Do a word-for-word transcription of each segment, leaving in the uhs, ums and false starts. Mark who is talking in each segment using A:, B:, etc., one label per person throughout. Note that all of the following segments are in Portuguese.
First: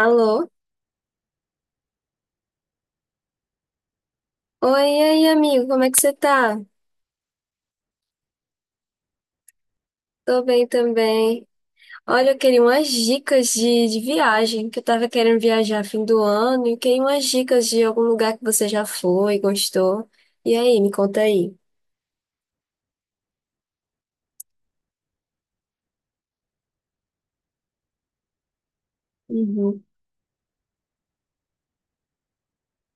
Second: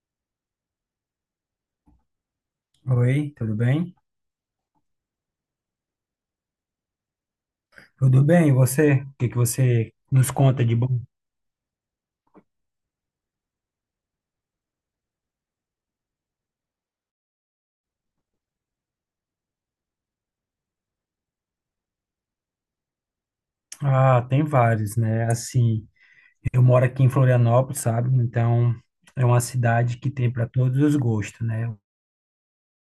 A: Alô?
B: Oi, tudo bem?
A: Oi, e aí, amigo, como é que você tá?
B: Tudo bem, e você? O que que você nos
A: Tô
B: conta
A: bem
B: de bom?
A: também. Olha, eu queria umas dicas de, de viagem, que eu tava querendo viajar fim do ano, e queria umas dicas de algum lugar que você já foi, gostou. E aí, me conta aí.
B: Ah, tem vários, né? Assim, eu moro aqui em Florianópolis, sabe? Então, é uma
A: Uhum.
B: cidade que tem para todos os gostos, né?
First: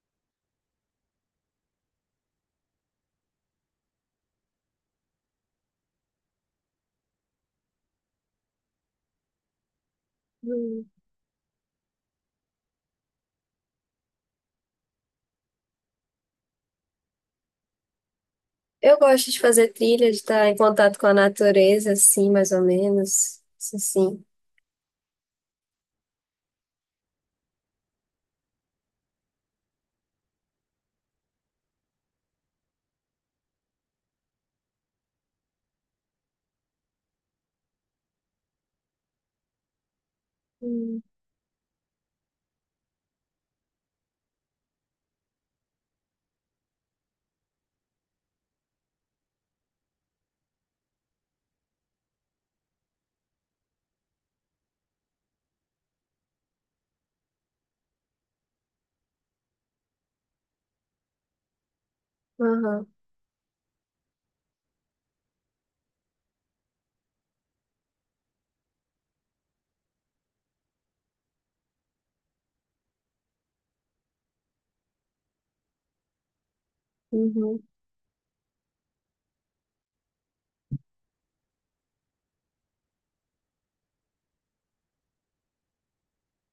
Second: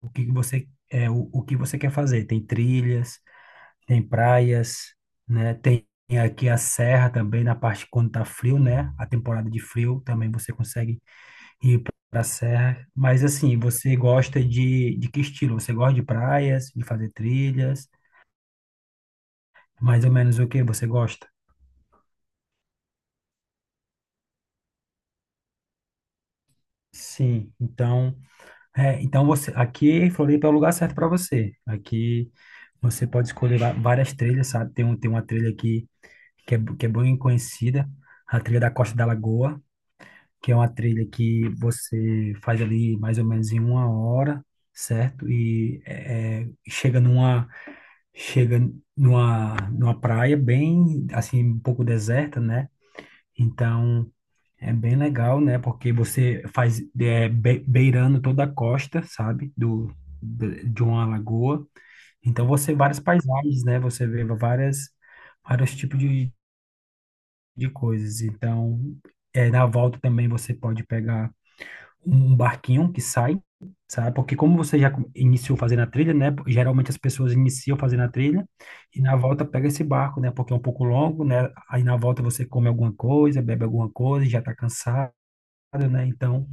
B: O que que você é o, o que você quer fazer? Tem trilhas, tem praias, né? Tem aqui a serra também na parte quando tá frio, né? A temporada de frio também você
A: Hum.
B: consegue ir para a serra. Mas assim, você gosta de de que estilo? Você gosta de praias, de fazer trilhas?
A: Eu gosto de fazer
B: Mais
A: trilha,
B: ou
A: de
B: menos
A: estar
B: o
A: em
B: que você
A: contato com a
B: gosta?
A: natureza, assim, mais ou menos. Isso sim.
B: Sim, então, é, então você aqui em Floripa é o lugar certo para você. Aqui você pode escolher va- várias trilhas, sabe? Tem, um, tem uma trilha aqui que é, que é bem conhecida, a trilha da Costa da Lagoa, que é uma
A: Hum.
B: trilha que você faz ali mais ou menos em uma hora, certo? E é, é, chega numa chega numa, numa praia bem assim um pouco deserta, né? Então é bem legal, né? Porque você faz é, be- beirando toda a costa, sabe? Do, de de uma lagoa. Então você
A: Aham.
B: várias paisagens, né? Você vê várias vários tipos de, de coisas. Então, é, na volta também você pode pegar um um barquinho que sai, sabe? Porque como você já com- iniciou fazendo a trilha, né? Geralmente as pessoas
A: Uhum.
B: iniciam fazendo a trilha e na volta pega esse barco, né? Porque é um pouco longo, né? Aí na volta você come alguma coisa, bebe alguma coisa, já tá cansado, né? Então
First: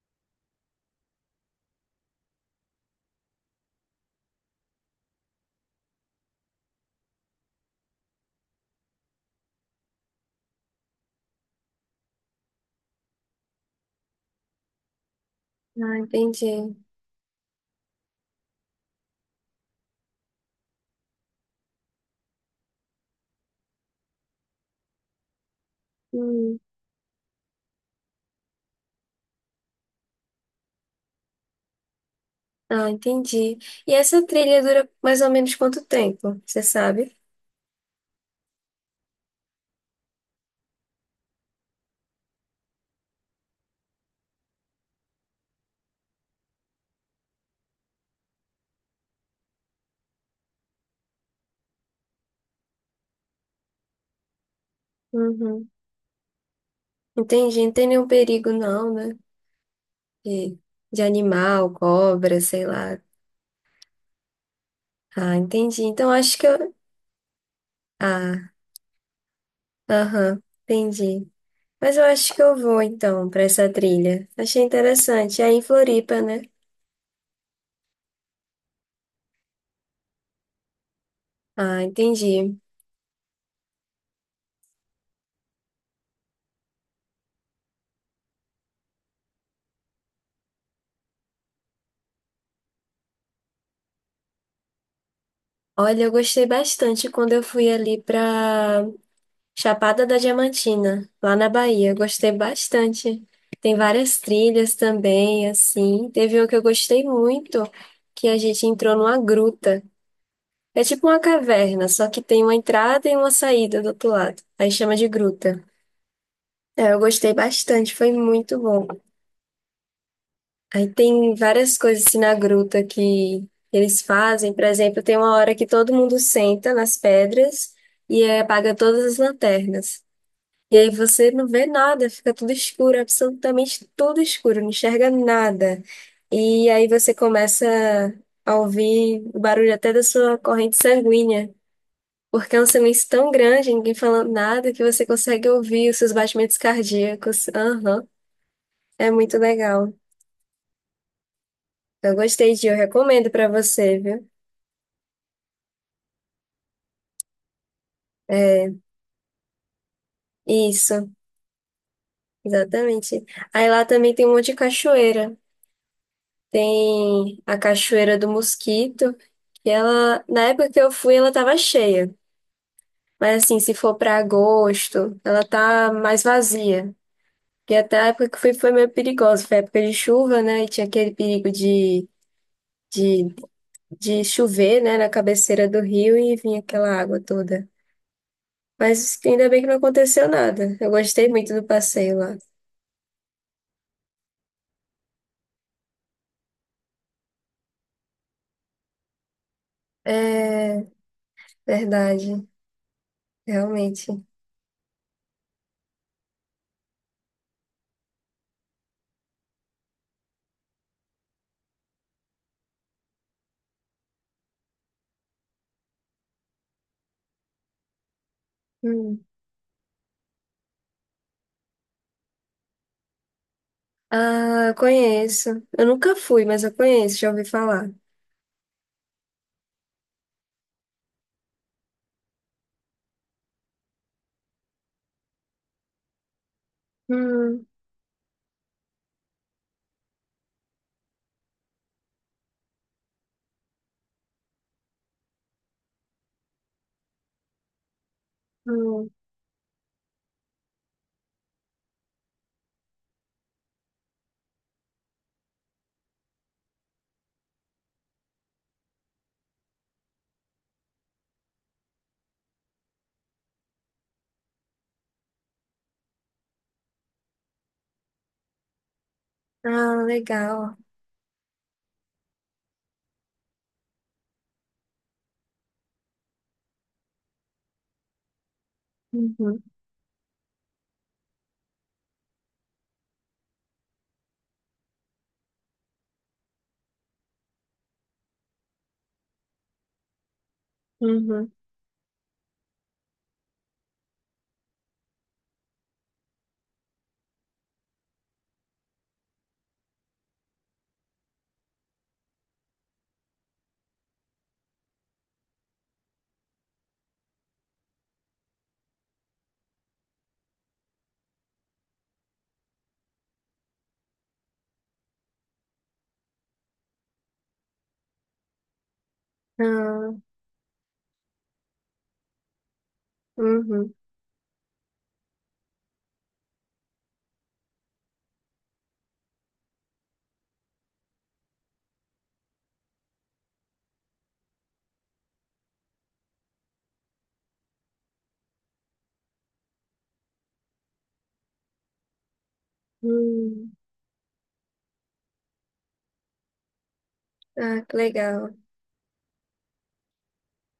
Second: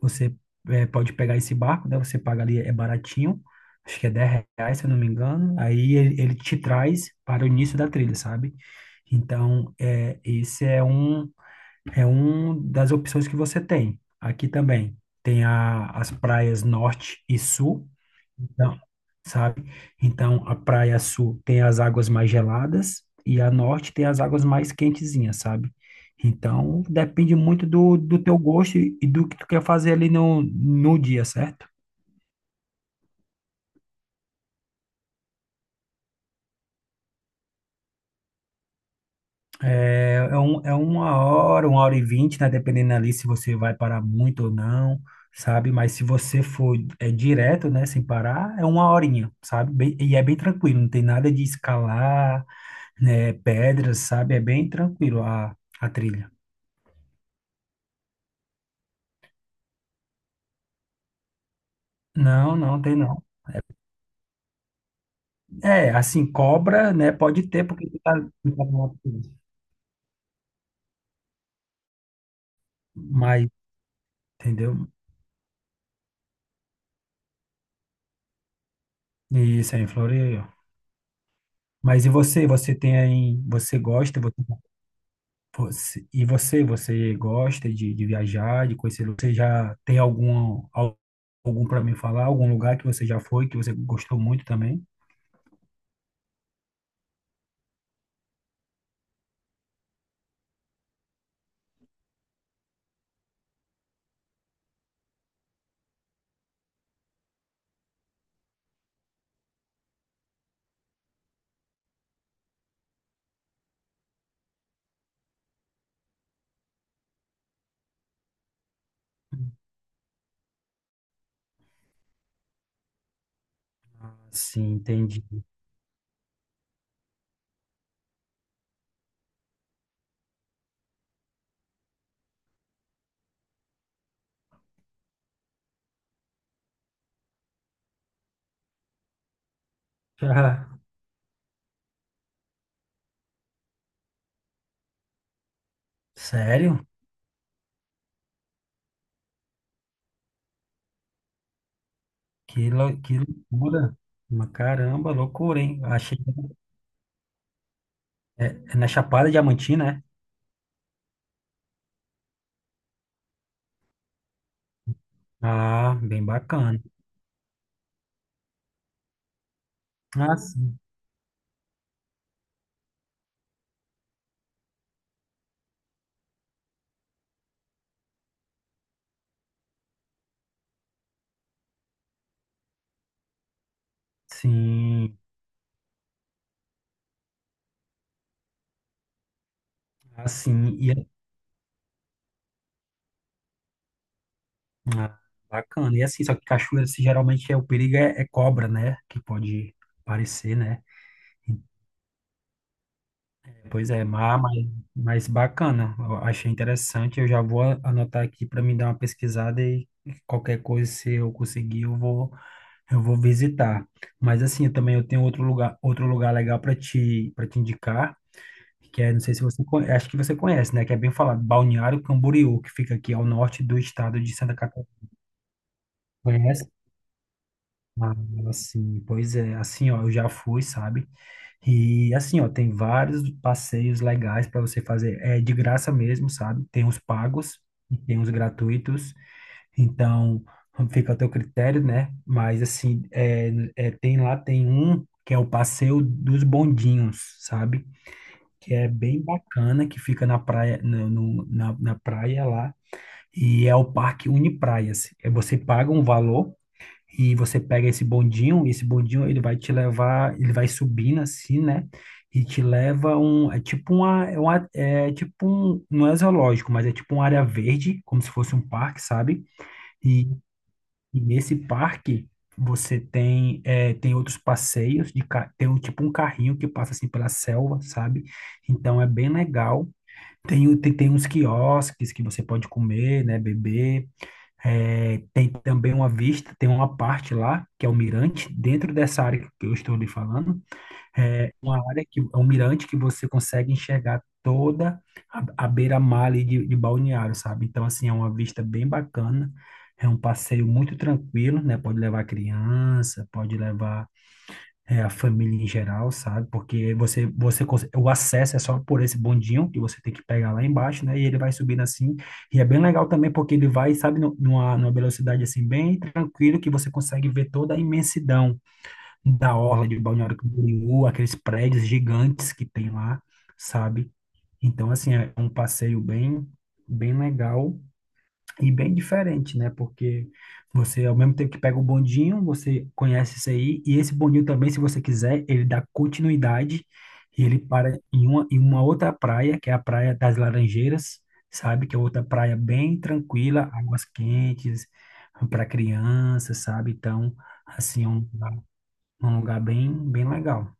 B: você é, pode pegar esse barco, né? Você paga ali, é baratinho, acho que é dez reais, se eu não me engano. Aí ele, ele te traz para o início da trilha, sabe? Então, é, esse é um, é um das opções que você tem. Aqui também tem a,
A: Ah,
B: as praias
A: entendi.
B: norte e sul, então, sabe? Então, a praia sul tem as águas mais geladas e a norte tem as águas mais quentezinhas, sabe?
A: Hum.
B: Então, depende muito do, do teu gosto e e do que tu quer fazer ali no, no dia, certo?
A: Ah, entendi. E essa trilha dura mais ou menos quanto tempo, você sabe?
B: É, é, um, é uma hora, uma hora e vinte, né? Dependendo ali se você vai parar muito ou não, sabe? Mas se você for é, direto, né? Sem parar, é uma horinha, sabe? Bem- e é bem tranquilo, não tem nada de escalar, né? Pedras, sabe? É bem tranquilo a,
A: Uhum.
B: a trilha.
A: Entendi, não tem nenhum perigo não, né? De, de animal, cobra,
B: Não,
A: sei
B: não tem
A: lá.
B: não.
A: Ah, entendi.
B: É,
A: Então
B: assim,
A: acho que eu.
B: cobra, né? Pode ter, porque tu tá,
A: Ah,
B: tu tá numa prisão.
A: aham, entendi. Mas eu acho que eu vou então para
B: Mas,
A: essa trilha. Achei
B: entendeu?
A: interessante. É em Floripa, né?
B: Isso aí, em Floreio.
A: Ah,
B: Mas e você?
A: entendi.
B: Você tem aí, você gosta, você, você- e você, você gosta de, de viajar, de conhecer? Você já tem algum, al- algum para me falar? Algum lugar que você já foi, que você gostou muito também?
A: Olha, eu gostei bastante quando eu fui ali para Chapada da Diamantina, lá na Bahia. Eu gostei bastante. Tem várias trilhas também, assim. Teve uma que eu gostei muito, que a gente entrou numa gruta. É tipo uma caverna, só que tem uma entrada e uma saída do outro lado. Aí chama de gruta. É, eu gostei bastante, foi muito bom. Aí tem várias coisas assim na gruta que eles fazem. Por
B: Sim,
A: exemplo, tem
B: entendi.
A: uma hora que todo mundo senta nas pedras e eh, apaga todas as lanternas. E aí você não vê nada, fica tudo escuro, absolutamente tudo escuro, não enxerga nada. E aí você começa a ouvir o barulho até da sua
B: Ah,
A: corrente sanguínea. Porque é um silêncio tão grande, ninguém falando nada, que você consegue ouvir os seus batimentos
B: sério?
A: cardíacos. Aham, é muito legal. Eu gostei de,
B: Que,
A: eu
B: lou- que
A: recomendo pra
B: loucura.
A: você, viu?
B: Mas caramba, loucura, hein? Achei, é, é na Chapada Diamantina, é?
A: Isso, exatamente. Aí lá também tem um monte de cachoeira.
B: Ah, bem bacana.
A: Tem a Cachoeira do Mosquito, que ela,
B: Ah,
A: na época
B: sim.
A: que eu fui, ela tava cheia. Mas assim, se for pra agosto, ela tá mais vazia. Porque até a época que eu fui foi meio perigosa, foi época de chuva, né? E tinha aquele perigo de de de chover, né, na
B: Sim.
A: cabeceira do rio e vinha aquela água toda. Mas ainda bem que não aconteceu nada.
B: Assim,
A: Eu
B: e é,
A: gostei muito do passeio lá.
B: ah, bacana. E assim, só que cachoeira, assim, geralmente é o perigo é, é cobra, né? Que pode aparecer, né?
A: É
B: Então,
A: verdade,
B: pois é,
A: realmente.
B: mas, mas mas bacana. Eu achei interessante. Eu já vou a- anotar aqui para me dar uma pesquisada e qualquer coisa, se eu conseguir, eu vou eu vou visitar. Mas assim, eu também eu tenho outro lugar, outro lugar legal para te para te indicar. Que é, não
A: Hum.
B: sei se você conhece, acho que você conhece, né? Que é bem falado, Balneário Camboriú, que fica aqui ao norte do estado de Santa
A: Ah, eu
B: Catarina.
A: conheço. Eu nunca fui, mas
B: Conhece?
A: eu conheço, já ouvi falar.
B: Ah, assim, pois é, assim, ó, eu já fui, sabe? E assim, ó, tem vários passeios legais para você fazer, é de graça mesmo, sabe? Tem os pagos
A: Hum,
B: e tem os gratuitos, então fica a teu critério, né? Mas assim, é, é, tem lá, tem um que é o passeio dos bondinhos, sabe? Que é
A: hum.
B: bem bacana, que fica na praia, no, no- na, na praia lá, e é o Parque Unipraias. É, você paga um valor e você pega esse bondinho, e esse bondinho ele vai te levar, ele vai subindo assim, né? E te leva um, é tipo uma, é uma- é tipo um, não é zoológico, mas é tipo uma área verde, como se fosse um parque, sabe?
A: Ah,
B: E,
A: legal.
B: e nesse parque você tem, é, tem outros passeios de, ca- tem um, tipo um carrinho que passa assim pela selva, sabe? Então é bem
A: Uhum,
B: legal. Tem, o- tem, tem uns quiosques que você pode comer, né, beber. É, tem também uma vista, tem uma parte lá, que é o mirante, dentro dessa área que eu estou lhe falando.
A: uhum.
B: A área que, é um mirante que você consegue enxergar toda a, a beira-mar ali de, de Balneário, sabe? Então, assim, é uma vista bem bacana. É um passeio muito tranquilo, né? Pode levar criança, pode levar é, a família em geral, sabe? Porque você, você, cons- o acesso é só por esse bondinho que você tem que pegar lá embaixo, né? E ele vai subindo assim. E é bem legal também porque ele vai, sabe, nu- numa, numa velocidade assim bem tranquilo que você consegue ver toda a imensidão da orla de
A: Ah,
B: Balneário Camboriú, aqueles prédios gigantes que tem lá,
A: uhum,
B: sabe? Então, assim, é um passeio bem, bem legal e bem diferente, né? Porque você, ao mesmo tempo que pega o bondinho, você conhece isso aí, e esse bondinho também, se você quiser, ele dá continuidade e ele para em uma, em uma outra praia, que é a Praia das Laranjeiras, sabe? Que é outra praia bem tranquila,
A: hum.
B: águas quentes, para criança, sabe? Então,
A: Ah, que
B: assim, é um,
A: legal.
B: lugar- um lugar bem, bem legal.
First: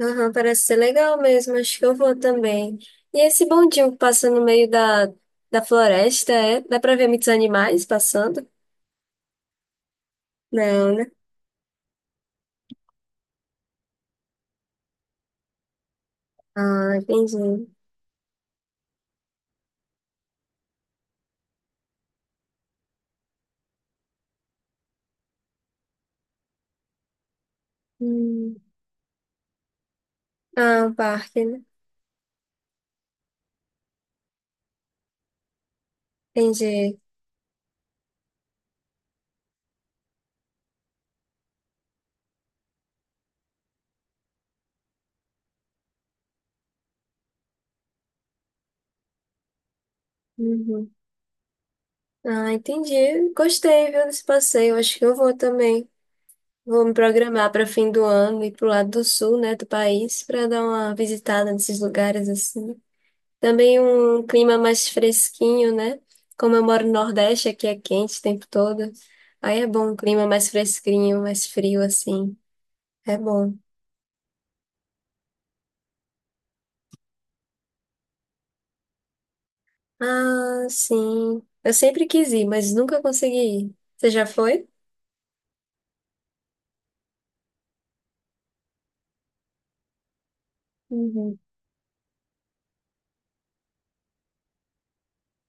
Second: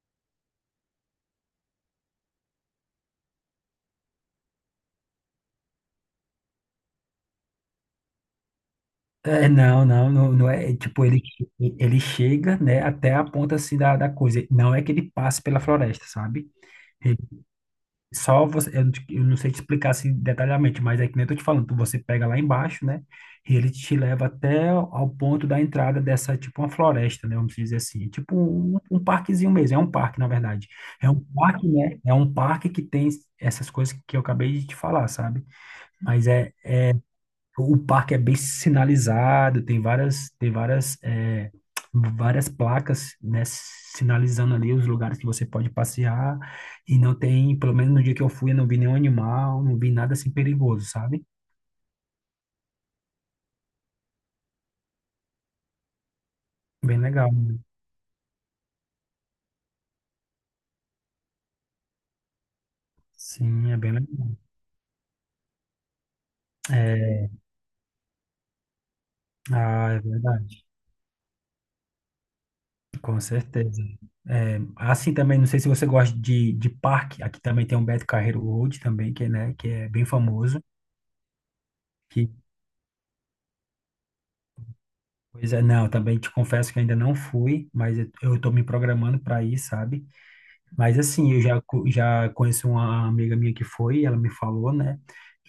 A: Aham, parece ser legal mesmo, acho que eu vou também. E esse bondinho que passa no meio da, da floresta, é? Dá pra ver muitos animais passando?
B: É, não, não, não, não é, é
A: Não,
B: tipo,
A: né?
B: ele, ele chega, né, até a ponta, assim, da, da coisa, não é que ele passe pela floresta, sabe?
A: Ah, entendi.
B: Só você, eu, não te- eu não sei te explicar assim detalhadamente, mas é que nem eu tô te falando, tu- você pega lá embaixo, né? E ele te leva até ao ponto da entrada dessa, tipo uma floresta, né? Vamos dizer assim, é tipo
A: Hum.
B: um, um parquezinho mesmo, é um parque, na verdade.
A: Ah, um
B: É um
A: parque, né?
B: parque, né? É um parque que tem essas coisas que eu acabei de te falar, sabe? Mas é,
A: Entendi.
B: o parque é bem sinalizado, tem várias, tem várias, é, várias placas, né, sinalizando ali os lugares que você pode passear. E não tem, pelo menos no dia que eu fui, eu não vi nenhum animal, não vi nada assim perigoso,
A: Uhum.
B: sabe?
A: Ah, entendi. Gostei, viu, desse passeio, acho que eu vou também. Vou me
B: Bem legal.
A: programar para fim do ano ir pro lado do sul, né, do país, para dar uma visitada nesses lugares assim.
B: Sim, é
A: Também
B: bem
A: um
B: legal.
A: clima mais fresquinho, né? Como eu moro no
B: É,
A: Nordeste, aqui é quente o tempo todo. Aí é
B: ah,
A: bom um
B: é
A: clima mais
B: verdade.
A: fresquinho, mais frio, assim. É
B: Com
A: bom.
B: certeza. É, assim também, não sei se você gosta de, de parque, aqui também tem o Beto Carreiro Road também, que, é, né, que é bem famoso.
A: Ah, sim. Eu sempre quis ir, mas nunca consegui ir. Você já foi?
B: Pois é, não, também te confesso que ainda não fui, mas eu eu tô me programando para ir, sabe? Mas assim,
A: Uhum,
B: eu já, co- já conheço uma amiga minha que foi, e ela me falou, né?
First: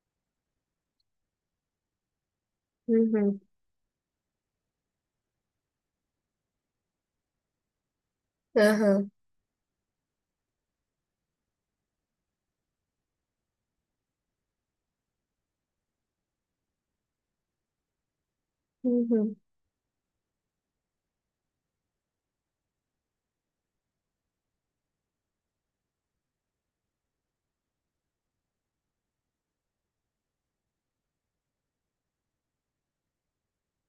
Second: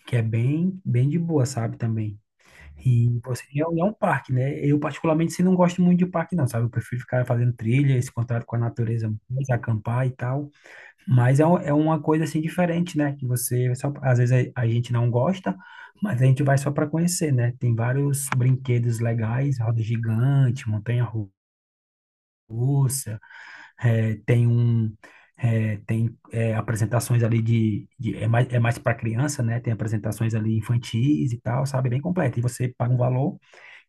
B: Que é bem, bem de boa, sabe, também. E
A: uhum,
B: você, e é um é um parque, né? Eu particularmente assim, não gosto muito de parque, não, sabe? Eu prefiro ficar fazendo trilha, esse contato com a
A: aham,
B: natureza, mais, acampar e tal. Mas é, um- é uma coisa assim diferente, né? Que você só, às vezes a, a gente não gosta, mas a gente vai só para conhecer, né? Tem vários brinquedos
A: uhum.
B: legais, roda gigante, montanha russa, é, tem um é, tem é, apresentações ali de, de é mais, é mais para criança, né? Tem apresentações ali infantis e tal, sabe? Bem completo. E você paga um valor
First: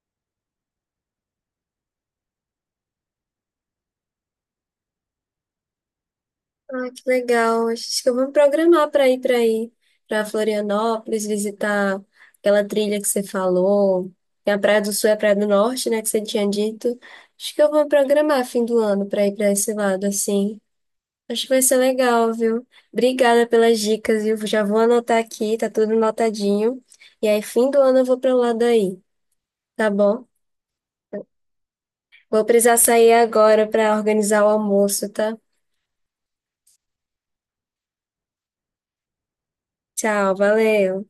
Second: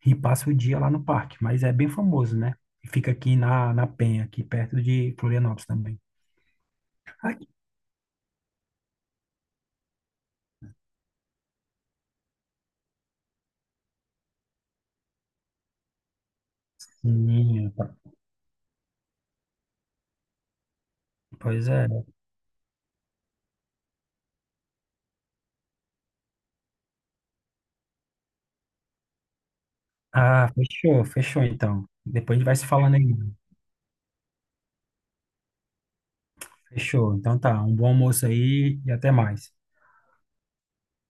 B: e passa o dia lá no parque, mas é bem famoso, né? E fica aqui na, na Penha, aqui perto de Florianópolis também.
A: Ah, que
B: Aqui,
A: legal. Acho que eu vou me programar para ir para aí, para Florianópolis, visitar aquela trilha que você falou. Tem a Praia do Sul e a Praia do Norte, né, que você tinha dito. Acho que eu
B: sim,
A: vou me programar fim do ano para ir para esse lado, assim. Acho que vai
B: pois
A: ser
B: é.
A: legal, viu? Obrigada pelas dicas, viu? Já vou anotar aqui, tá tudo anotadinho. E aí, fim do ano eu vou para lá daí, tá bom?
B: Ah, fechou, fechou então. Depois a
A: Vou
B: gente vai se
A: precisar
B: falando aí,
A: sair
B: né?
A: agora para organizar o almoço, tá?
B: Fechou. Então tá, um bom almoço aí e até mais.
A: Tchau, valeu.